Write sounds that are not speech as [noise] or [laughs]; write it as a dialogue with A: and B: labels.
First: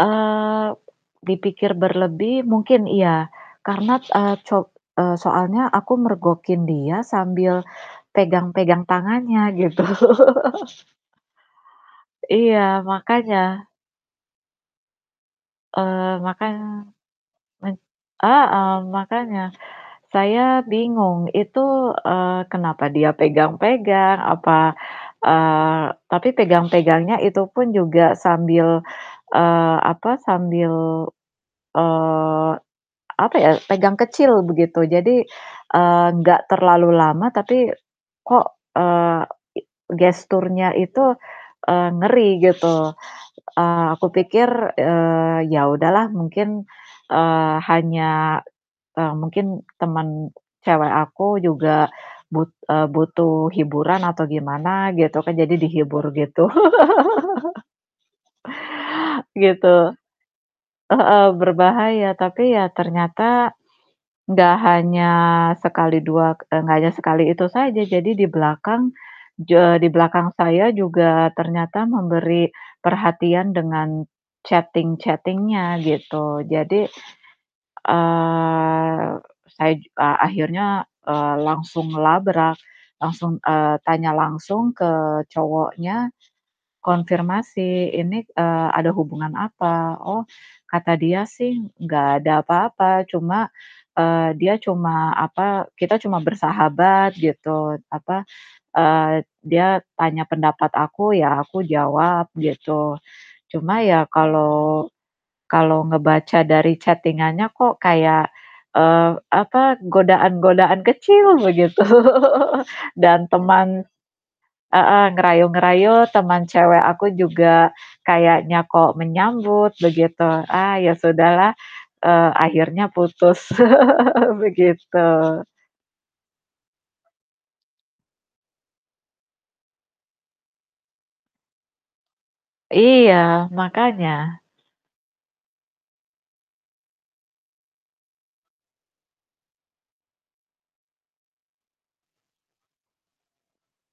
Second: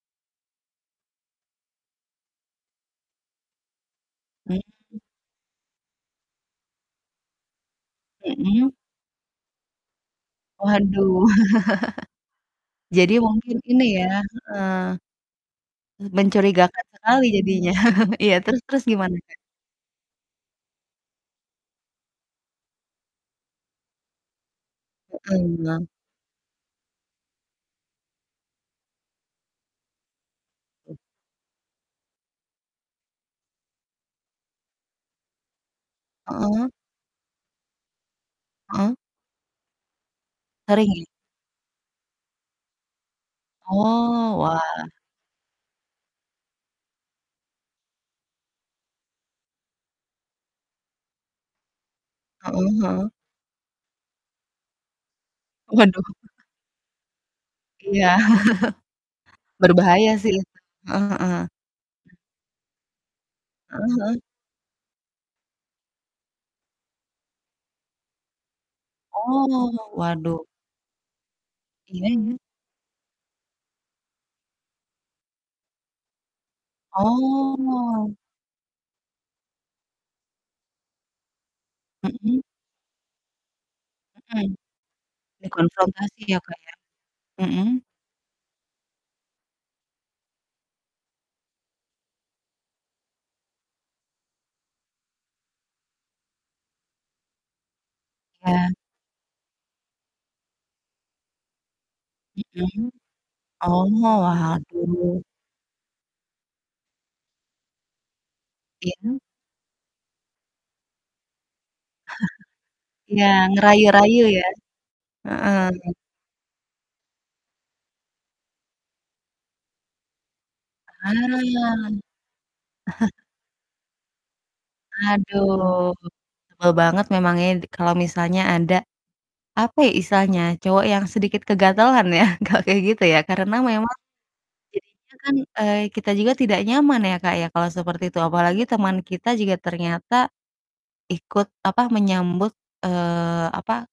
A: Eee, dipikir berlebih mungkin iya karena, eee,
B: Hmm.
A: cob eee, soalnya aku mergokin dia sambil
B: Mhm.
A: pegang-pegang tangannya gitu.
B: Waduh.
A: Iya
B: [chuckles] Jadi mungkin
A: makanya.
B: ini ya heeh, eee,
A: Eee,
B: mencurigakan
A: makanya,
B: sekali jadinya.
A: men
B: [chuckles] Iya terus
A: heeh,
B: terus gimana, Kak?
A: makanya. Saya bingung, Itu, eee, kenapa dia pegang-pegang? Apa
B: Mhm,
A: eee,
B: megang.
A: tapi pegang-pegangnya itu pun juga sambil sambil, eee, apa, sambil, eee, apa ya, pegang kecil begitu. Jadi, eee, gak
B: Heeh.
A: terlalu lama, tapi kok,
B: Heeh.
A: eee, i gesturnya
B: Sering
A: itu,
B: ya?
A: eee, ngeri gitu. Eee, aku
B: Oh,
A: pikir,
B: wah.
A: eee, ya udahlah mungkin, eee, hanya, eee, mungkin temen cewek aku juga but
B: Heeh
A: eee,
B: heeh.
A: butuh hiburan atau gimana gitu kan. Jadi
B: Waduh
A: dihibur
B: [chuckles]
A: gitu. [chuckles]
B: Iya. [chuckles]
A: Gitu.
B: Berbahaya sih itu. Heeh
A: Heeh.
B: heeh.
A: Berbahaya, tapi ya ternyata
B: Heeh heeh.
A: gak hanya sekali dua k eee, gak hanya sekali itu saja. Jadi di belakang ju
B: Oh,
A: eee, di belakang
B: waduh.
A: saya juga ternyata
B: Iya iya.
A: memberi perhatian dengan chatting-chatting-nya gitu. Jadi,
B: Oh.
A: eee, saya ju eee, akhirnya, eee, langsung
B: Mhm.
A: ngelabrak. Langsung eee, tanya
B: Mhm.
A: langsung ke cowoknya,
B: Dikonfrontasi ya, Kak, ya. Mhm
A: konfirmasi, "Ini, eee, ada hubungan apa?" Oh, kata dia sih, "Gak ada apa-apa." Cuma, eee, dia cuma, apa, "Kita cuma bersahabat." Gitu, apa,
B: Ya.
A: eee, dia tanya pendapat aku, ya aku jawab.
B: Mhm.
A: Gitu. Cuma
B: Oh,
A: ya kalau
B: waduh.
A: kalau ngebaca dari chatting-annya kok kayak, eee,
B: Iya.
A: apa, godaan-godaan kecil begitu
B: [chuckles] Iya
A: dan teman
B: ngerayu-rayu ya.
A: heeh,
B: Heeh, iya.
A: ngerayu-ngerayu, teman cewek aku juga kayaknya kok menyambut, begitu. Ah, ya sudahlah,
B: Ah.
A: eee, akhirnya
B: [chuckles]
A: putus. [laughs] Begitu.
B: Aduh. Sebel banget memang ya di kalau misalnya ada, apa ya istilahnya, cowok yang sedikit kegatalan ya [chuckles] kalau kayak gitu
A: Iya
B: ya karena memang
A: makanya.
B: jadinya kan, eee, kita juga tidak nyaman ya, Kak, ya kalau seperti itu apalagi teman kita juga ternyata ikut, apa, menyambut, eee, apa